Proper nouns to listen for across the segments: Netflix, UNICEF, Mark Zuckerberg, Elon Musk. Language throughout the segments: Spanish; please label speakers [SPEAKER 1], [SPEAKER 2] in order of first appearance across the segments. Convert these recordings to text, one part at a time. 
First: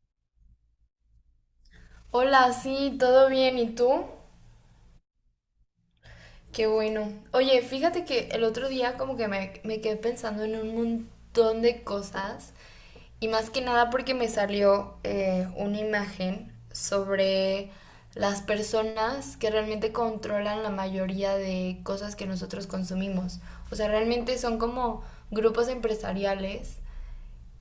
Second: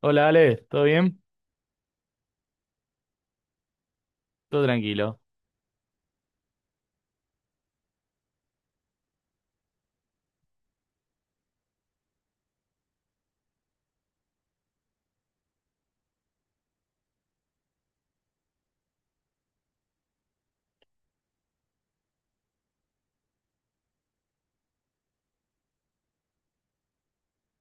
[SPEAKER 1] Hola Ale, ¿todo bien?
[SPEAKER 2] Hola, sí, todo bien, ¿y tú?
[SPEAKER 1] Todo tranquilo.
[SPEAKER 2] Qué bueno. Oye, fíjate que el otro día como que me quedé pensando en un montón de cosas y más que nada porque me salió una imagen sobre las personas que realmente controlan la mayoría de cosas que nosotros consumimos. O sea, realmente son como grupos empresariales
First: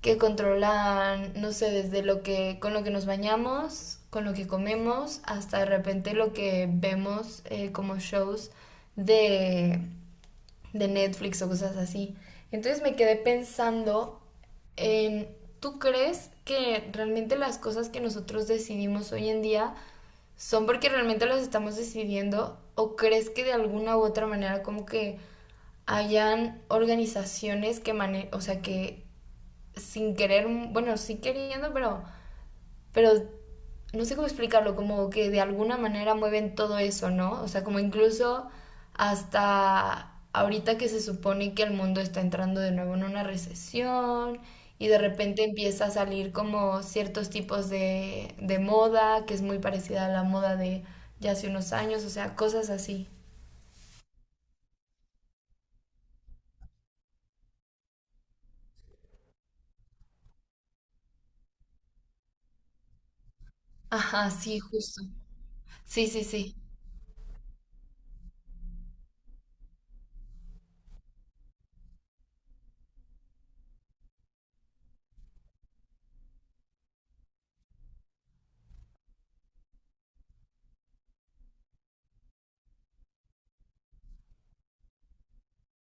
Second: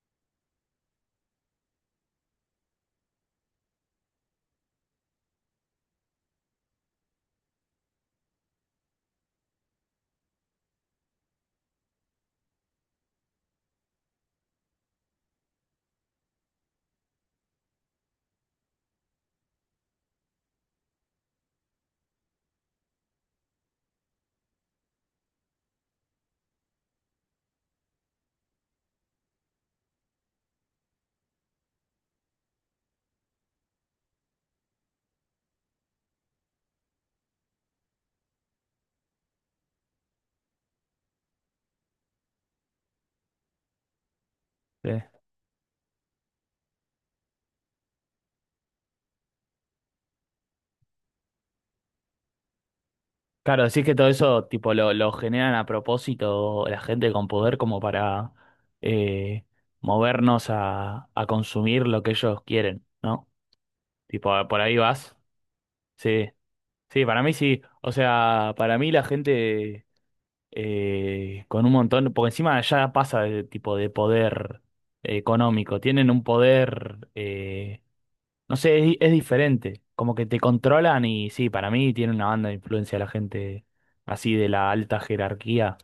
[SPEAKER 2] que controlan, no sé, desde con lo que nos bañamos, con lo que comemos, hasta de repente lo que vemos como shows de, de Netflix o cosas así. Entonces me quedé pensando en, ¿tú crees que realmente las cosas que nosotros decidimos hoy en día son porque realmente las estamos decidiendo o crees que de alguna u otra manera como que hayan organizaciones que mane o sea que sin querer, bueno, sí queriendo, pero no sé cómo explicarlo, como que de alguna manera mueven todo eso, ¿no? O sea, como incluso hasta ahorita que se supone que el mundo está entrando de nuevo en una recesión y
[SPEAKER 1] Sí.
[SPEAKER 2] de repente empieza a salir como ciertos tipos de moda que es muy parecida a la moda de ya hace unos años, o sea, cosas así.
[SPEAKER 1] Claro, decís que todo eso tipo lo generan a propósito la gente con poder como para eh, movernos a consumir lo que ellos quieren, ¿no?
[SPEAKER 2] Ajá,
[SPEAKER 1] Tipo,
[SPEAKER 2] sí,
[SPEAKER 1] por ahí
[SPEAKER 2] justo.
[SPEAKER 1] vas.
[SPEAKER 2] Sí, sí,
[SPEAKER 1] Sí,
[SPEAKER 2] sí.
[SPEAKER 1] sí, para mí sí. O sea, para mí la gente con un montón, porque encima ya pasa de tipo de poder económico, tienen un poder, no sé, es diferente. Como que te controlan y sí, para mí tiene una banda de influencia la gente así de la alta jerarquía,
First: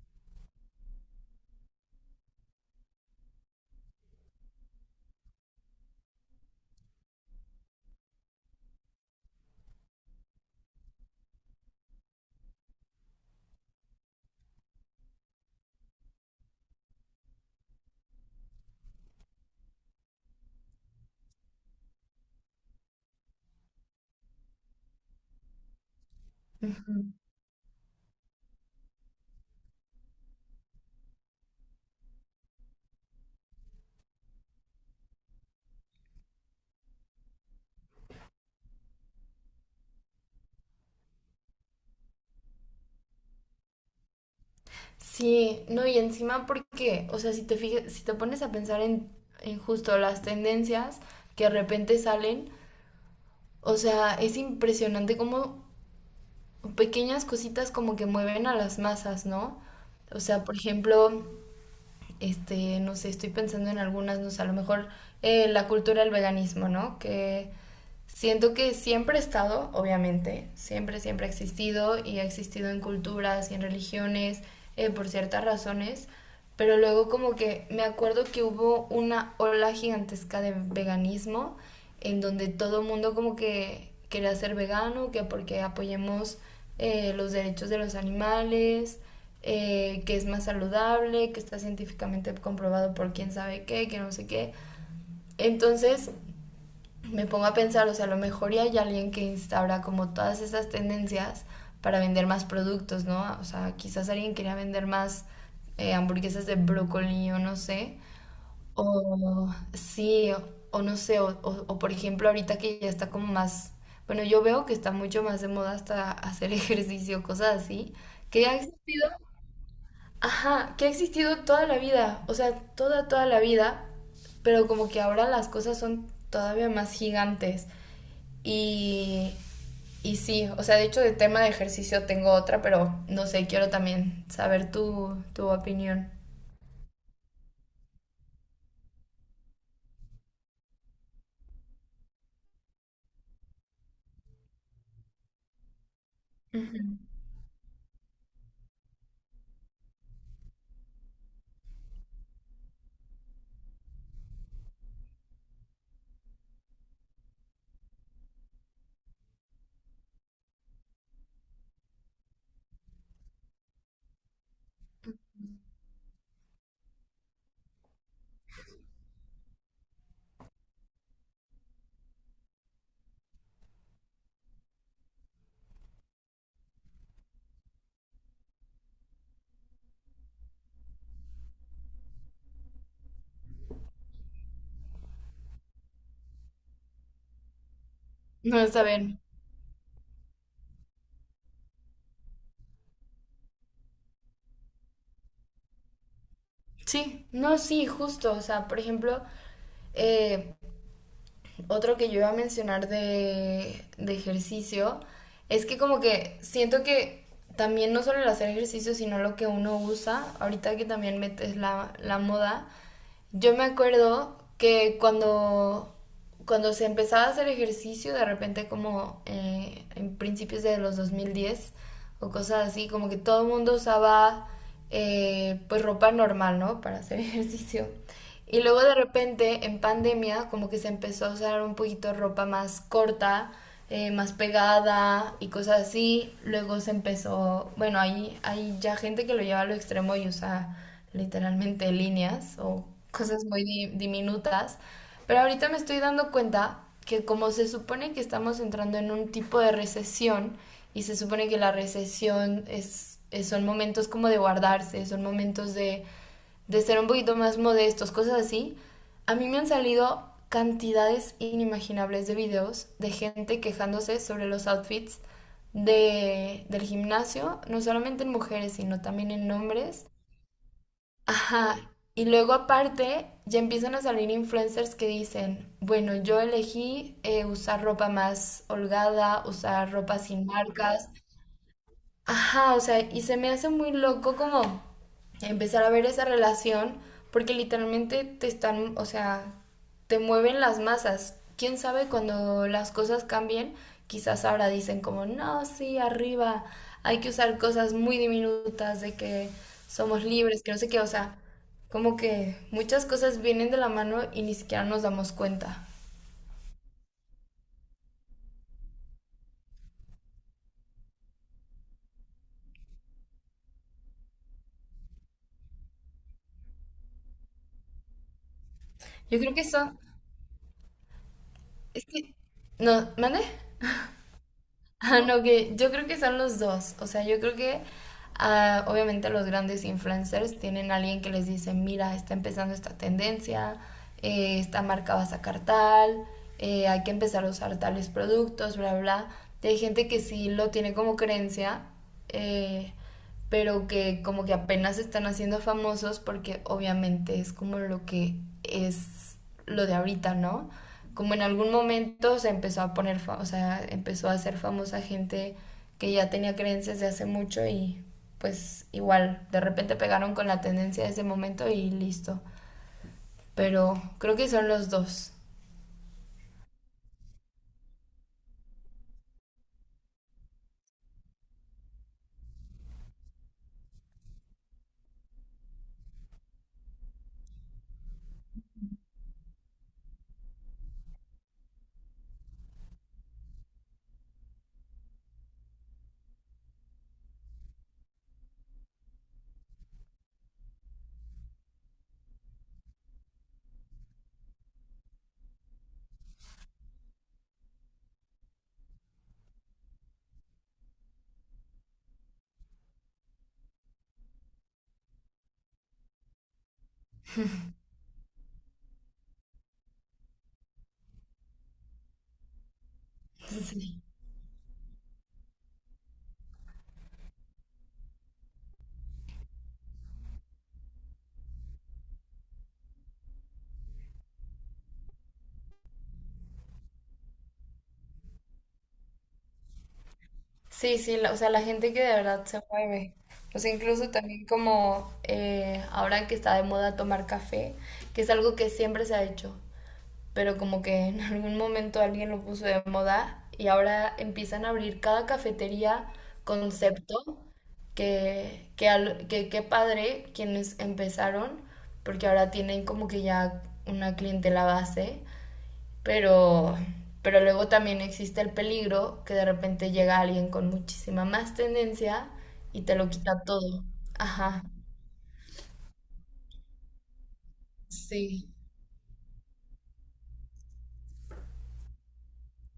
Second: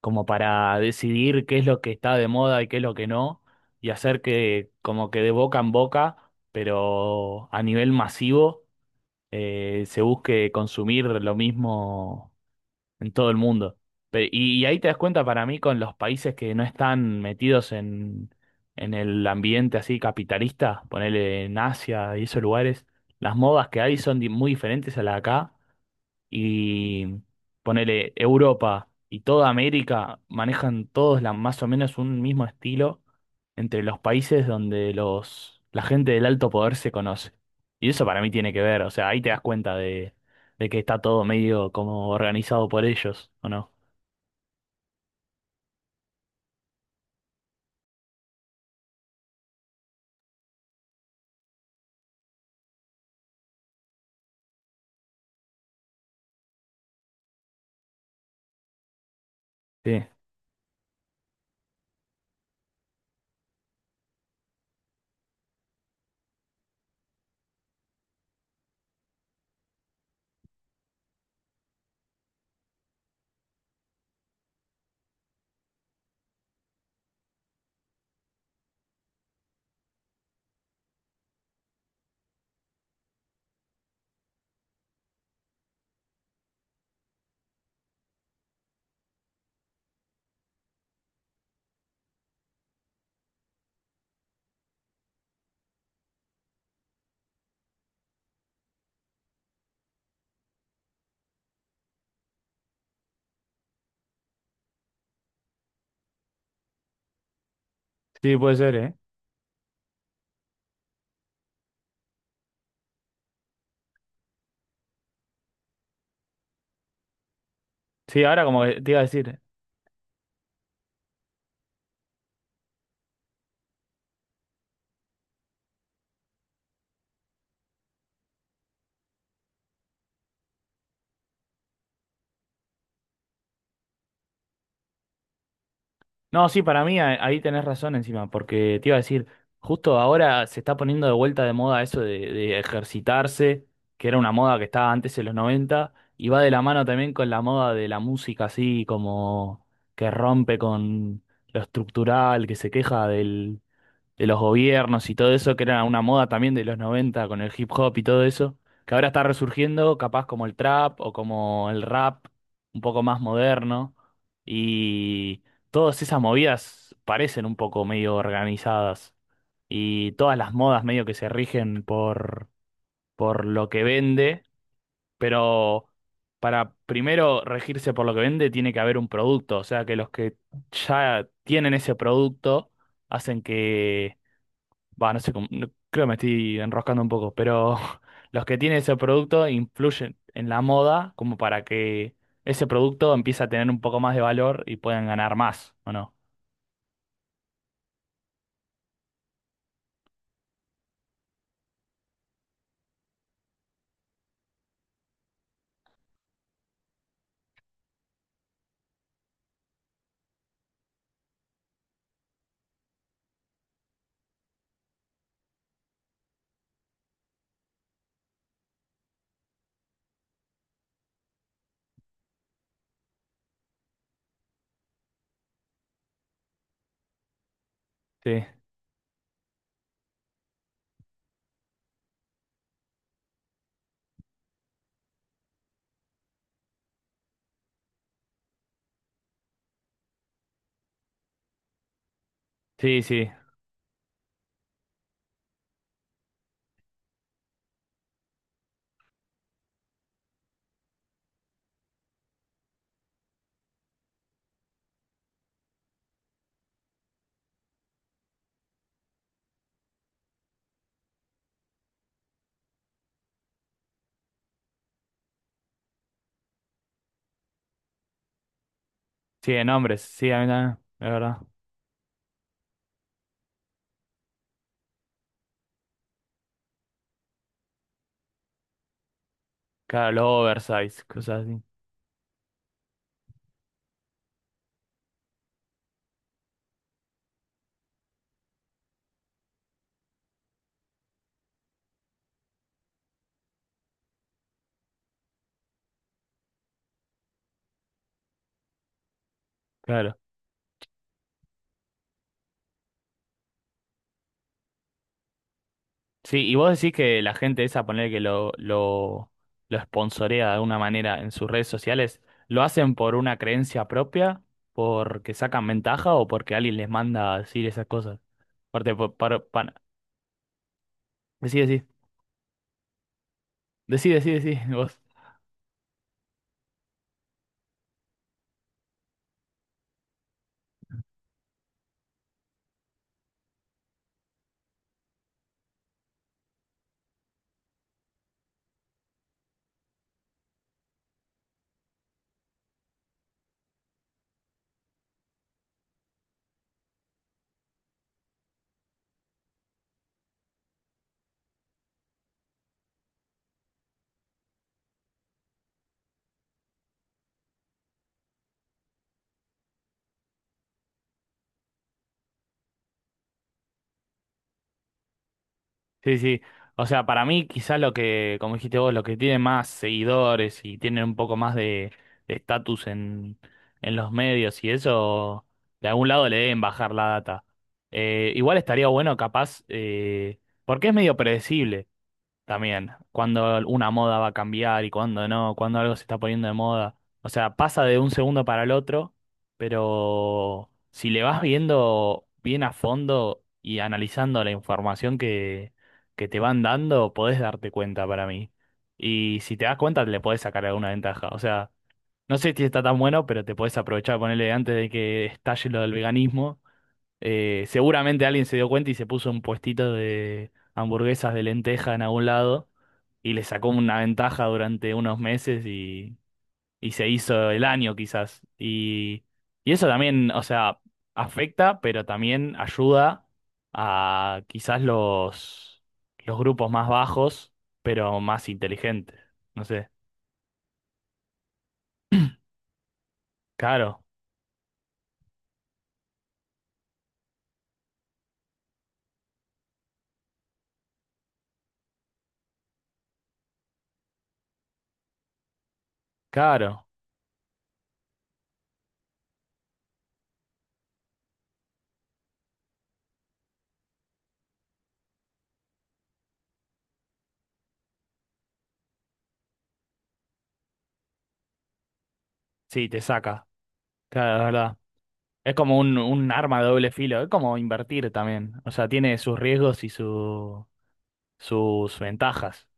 [SPEAKER 1] como para decidir qué es lo que está de moda y qué es lo que no, y hacer que como que de boca en boca, pero a nivel masivo, se busque consumir lo mismo en todo el mundo. Y ahí te das cuenta para mí con los países que no están metidos en el ambiente así capitalista, ponele en Asia y esos lugares, las modas que hay son muy diferentes a las de acá, y ponele Europa y toda América manejan todos más o menos un mismo estilo entre los países donde la gente del alto poder se conoce. Y eso para mí tiene que ver, o sea, ahí te das cuenta de que está todo medio como organizado por ellos, ¿o no?
[SPEAKER 2] Sí, no, y encima porque, o sea, si te fijas, si te pones a pensar en justo las tendencias que de repente salen, o sea, es impresionante cómo pequeñas cositas como que mueven a las masas, ¿no?
[SPEAKER 1] Sí,
[SPEAKER 2] O sea, por ejemplo, este, no sé, estoy pensando en algunas, no sé, a lo mejor la cultura del veganismo, ¿no? Que siento que siempre ha estado, obviamente, siempre ha existido y ha existido en culturas y en religiones por ciertas razones, pero luego como que me acuerdo que hubo una ola gigantesca de veganismo en donde todo el mundo como que quería ser vegano, que porque apoyemos los derechos de los animales, que es más saludable, que está científicamente comprobado por quién sabe qué, que no sé qué. Entonces me pongo a pensar, o sea, a lo mejor ya hay alguien que instaura como todas esas tendencias para vender más productos, ¿no? O sea, quizás alguien quería vender más hamburguesas de brócoli o no sé,
[SPEAKER 1] sí, puede ser, ¿eh?
[SPEAKER 2] o sí, o no sé, o por ejemplo ahorita que ya está como más, bueno, yo veo que está mucho más de moda hasta hacer ejercicio, cosas así,
[SPEAKER 1] Sí, ahora
[SPEAKER 2] que ha
[SPEAKER 1] como que te iba a
[SPEAKER 2] existido,
[SPEAKER 1] decir.
[SPEAKER 2] ajá, que ha existido toda la vida, o sea, toda, toda la vida, pero como que ahora las cosas son todavía más gigantes. Y, y sí, o sea, de hecho de tema de ejercicio tengo otra, pero no sé, quiero también saber tu opinión.
[SPEAKER 1] No, sí, para mí ahí tenés razón, encima porque te iba a decir, justo ahora se está poniendo de vuelta de moda eso de ejercitarse, que era una moda que estaba antes en los 90 y va de la
[SPEAKER 2] Ujú.
[SPEAKER 1] mano también con la moda de la música así como que rompe con lo estructural, que se queja de los gobiernos y todo eso, que era una moda también de los 90 con el hip hop y todo eso, que ahora está resurgiendo, capaz como el trap o como el rap, un poco más moderno, y todas esas movidas parecen un poco medio organizadas, y todas las modas medio que se rigen por lo que vende, pero para primero regirse por lo que vende, tiene que haber un producto. O sea, que los que ya tienen ese producto hacen que, va, no sé cómo, creo que me estoy enroscando un poco, pero los que
[SPEAKER 2] No,
[SPEAKER 1] tienen
[SPEAKER 2] está
[SPEAKER 1] ese
[SPEAKER 2] bien.
[SPEAKER 1] producto influyen en la moda como para que ese producto empiece a tener un poco más de valor y puedan ganar más, ¿o no?
[SPEAKER 2] Sí. No, sí, justo. O sea, por ejemplo, eh, otro que yo iba a mencionar de ejercicio es que como que siento que también no solo el hacer ejercicio, sino lo que uno usa, ahorita que también metes la moda, yo me acuerdo que cuando se empezaba a hacer ejercicio, de repente como en principios de los 2010 o cosas así, como que todo el mundo usaba pues ropa normal, ¿no? Para hacer ejercicio.
[SPEAKER 1] Sí,
[SPEAKER 2] Y luego de repente en pandemia como que se empezó a usar un poquito ropa más corta, más pegada y cosas así. Luego se empezó, bueno, hay ya gente que lo lleva a lo extremo y usa literalmente líneas o
[SPEAKER 1] sí, sí.
[SPEAKER 2] cosas muy diminutas. Pero ahorita me estoy dando cuenta que como se supone que estamos entrando en un tipo de recesión y se supone que la recesión son momentos como de guardarse, son momentos de ser un poquito más modestos, cosas así, a mí me han salido cantidades inimaginables de videos de gente quejándose sobre los outfits del gimnasio, no solamente en mujeres, sino también en
[SPEAKER 1] Sí, en hombres,
[SPEAKER 2] hombres.
[SPEAKER 1] sí, a mí también, es verdad.
[SPEAKER 2] Ajá. Y luego aparte ya empiezan a salir influencers que dicen, bueno, yo elegí usar ropa más holgada, usar
[SPEAKER 1] Claro,
[SPEAKER 2] ropa
[SPEAKER 1] los
[SPEAKER 2] sin
[SPEAKER 1] oversize,
[SPEAKER 2] marcas.
[SPEAKER 1] cosas así,
[SPEAKER 2] Ajá, o sea, y se me hace muy loco como empezar a ver esa relación, porque literalmente te están, o sea, te mueven las masas. Quién sabe cuando las cosas cambien, quizás ahora dicen como, no, sí, arriba, hay que usar cosas muy diminutas, de que
[SPEAKER 1] claro.
[SPEAKER 2] somos libres, que no sé qué, o sea, como que muchas cosas vienen de la mano y ni siquiera nos damos cuenta.
[SPEAKER 1] Sí, y vos decís que la gente esa, poner que lo sponsorea de alguna manera en sus redes sociales, ¿lo hacen por una creencia propia? ¿Porque sacan ventaja o porque alguien les manda a decir esas cosas? Aparte,
[SPEAKER 2] Yo creo que eso,
[SPEAKER 1] decí, decí.
[SPEAKER 2] es que, no, ¿mande?
[SPEAKER 1] Decí, decí, decí, vos.
[SPEAKER 2] Ah, no, que yo creo que son los dos. O sea, yo creo que obviamente los grandes influencers tienen a alguien que les dice, mira, está empezando esta tendencia, esta marca va a sacar tal, hay que empezar a usar tales productos, bla, bla. Y hay gente que sí lo tiene como creencia, eh, pero que como que apenas se están haciendo famosos porque obviamente es como lo que es lo de ahorita, ¿no? Como en algún momento se empezó a poner, o sea, empezó a ser famosa gente que ya tenía creencias de hace mucho y pues igual, de repente pegaron con la tendencia de ese momento y listo. Pero creo que son los dos.
[SPEAKER 1] Sí, sí. Sí. O sea, para mí, quizás lo que, como dijiste vos, los que tienen más seguidores y tienen un poco más de estatus en los medios y eso, de algún lado le deben bajar la data. Igual estaría bueno, capaz, porque es medio predecible. También, cuando una moda va a cambiar y cuando no, cuando algo se está poniendo de moda. O sea, pasa de un segundo para el otro, pero si le vas viendo bien a fondo y analizando la información que te van dando, podés darte cuenta para mí. Y si te das cuenta, le podés sacar alguna ventaja. O sea, no sé si está tan bueno, pero te podés aprovechar, ponerle antes de que estalle lo del veganismo. Seguramente alguien se dio cuenta y se puso un puestito de hamburguesas de lenteja en algún lado y le sacó una
[SPEAKER 2] Sí.
[SPEAKER 1] ventaja durante unos meses y se hizo el año quizás. Y eso también, o sea, afecta, pero también ayuda a quizás los grupos más bajos, pero más inteligentes. No sé,
[SPEAKER 2] Sí, sí, la- o sea, la gente que de verdad se mueve. O sea,
[SPEAKER 1] claro,
[SPEAKER 2] incluso también como ahora que está de moda tomar café, que es algo que siempre se ha hecho, pero como que en algún momento alguien lo puso de moda y ahora empiezan a abrir cada cafetería
[SPEAKER 1] claro,
[SPEAKER 2] concepto qué padre quienes empezaron, porque ahora tienen como que ya una clientela base pero, pero luego también existe el peligro que de repente llega alguien con muchísima más tendencia y
[SPEAKER 1] sí,
[SPEAKER 2] te
[SPEAKER 1] te
[SPEAKER 2] lo quita
[SPEAKER 1] saca,
[SPEAKER 2] todo.
[SPEAKER 1] claro, es
[SPEAKER 2] Ajá,
[SPEAKER 1] verdad. Es como un arma de doble filo, es como invertir
[SPEAKER 2] sí,
[SPEAKER 1] también. O sea, tiene sus riesgos y sus ventajas.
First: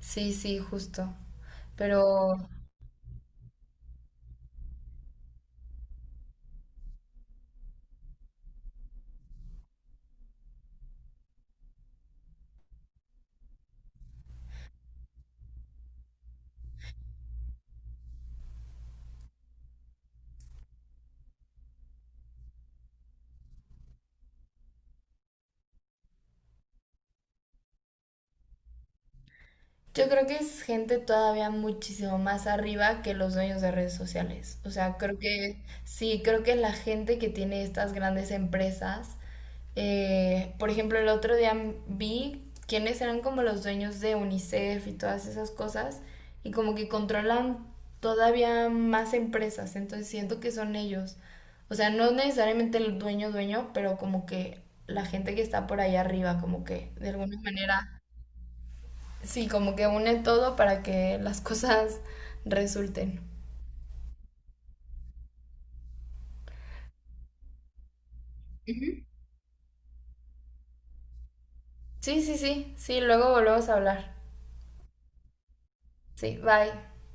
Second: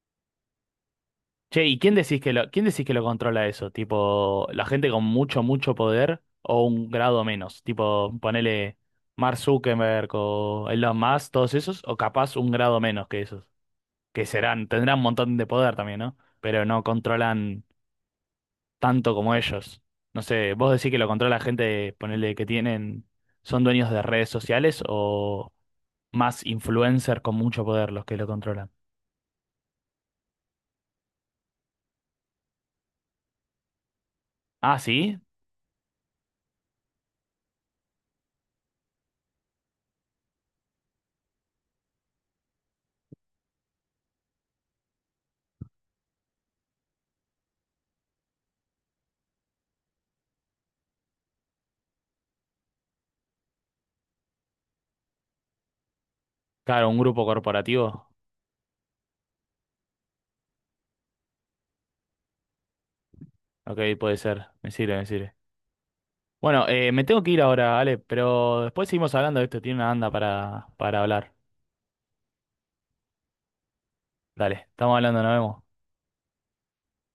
[SPEAKER 2] sí, sí, justo.
[SPEAKER 1] Che, ¿y quién decís que
[SPEAKER 2] Pero
[SPEAKER 1] lo, controla eso? Tipo, la gente con mucho, mucho poder o un grado menos. Tipo, ponele Mark Zuckerberg o Elon Musk, todos esos, o capaz un grado menos que esos. Que serán, tendrán un montón de poder también, ¿no? Pero no controlan tanto como ellos. No sé, vos decís que lo controla gente, ponele son dueños de redes sociales o más influencers con mucho poder los que lo controlan.
[SPEAKER 2] yo creo que es gente todavía muchísimo más arriba que los dueños de redes sociales. O
[SPEAKER 1] Ah,
[SPEAKER 2] sea, creo
[SPEAKER 1] sí,
[SPEAKER 2] que sí, creo que la gente que tiene estas grandes empresas. Por ejemplo, el otro día vi quiénes eran como los dueños de UNICEF y todas esas cosas, y como que controlan todavía más empresas, entonces siento que son ellos. O sea, no necesariamente el dueño dueño, pero como que la gente que está por ahí arriba, como
[SPEAKER 1] claro,
[SPEAKER 2] que
[SPEAKER 1] un
[SPEAKER 2] de
[SPEAKER 1] grupo
[SPEAKER 2] alguna manera,
[SPEAKER 1] corporativo.
[SPEAKER 2] sí, como que une todo para que las cosas resulten.
[SPEAKER 1] Ok, puede ser, me sirve, me sirve. Bueno, me tengo que ir ahora, Ale, pero después
[SPEAKER 2] Ujú.
[SPEAKER 1] seguimos hablando de esto, tiene una banda para hablar.
[SPEAKER 2] Sí, sí, sí, sí, luego volvemos a hablar.
[SPEAKER 1] Dale, estamos hablando, nos vemos.
[SPEAKER 2] Sí, bye.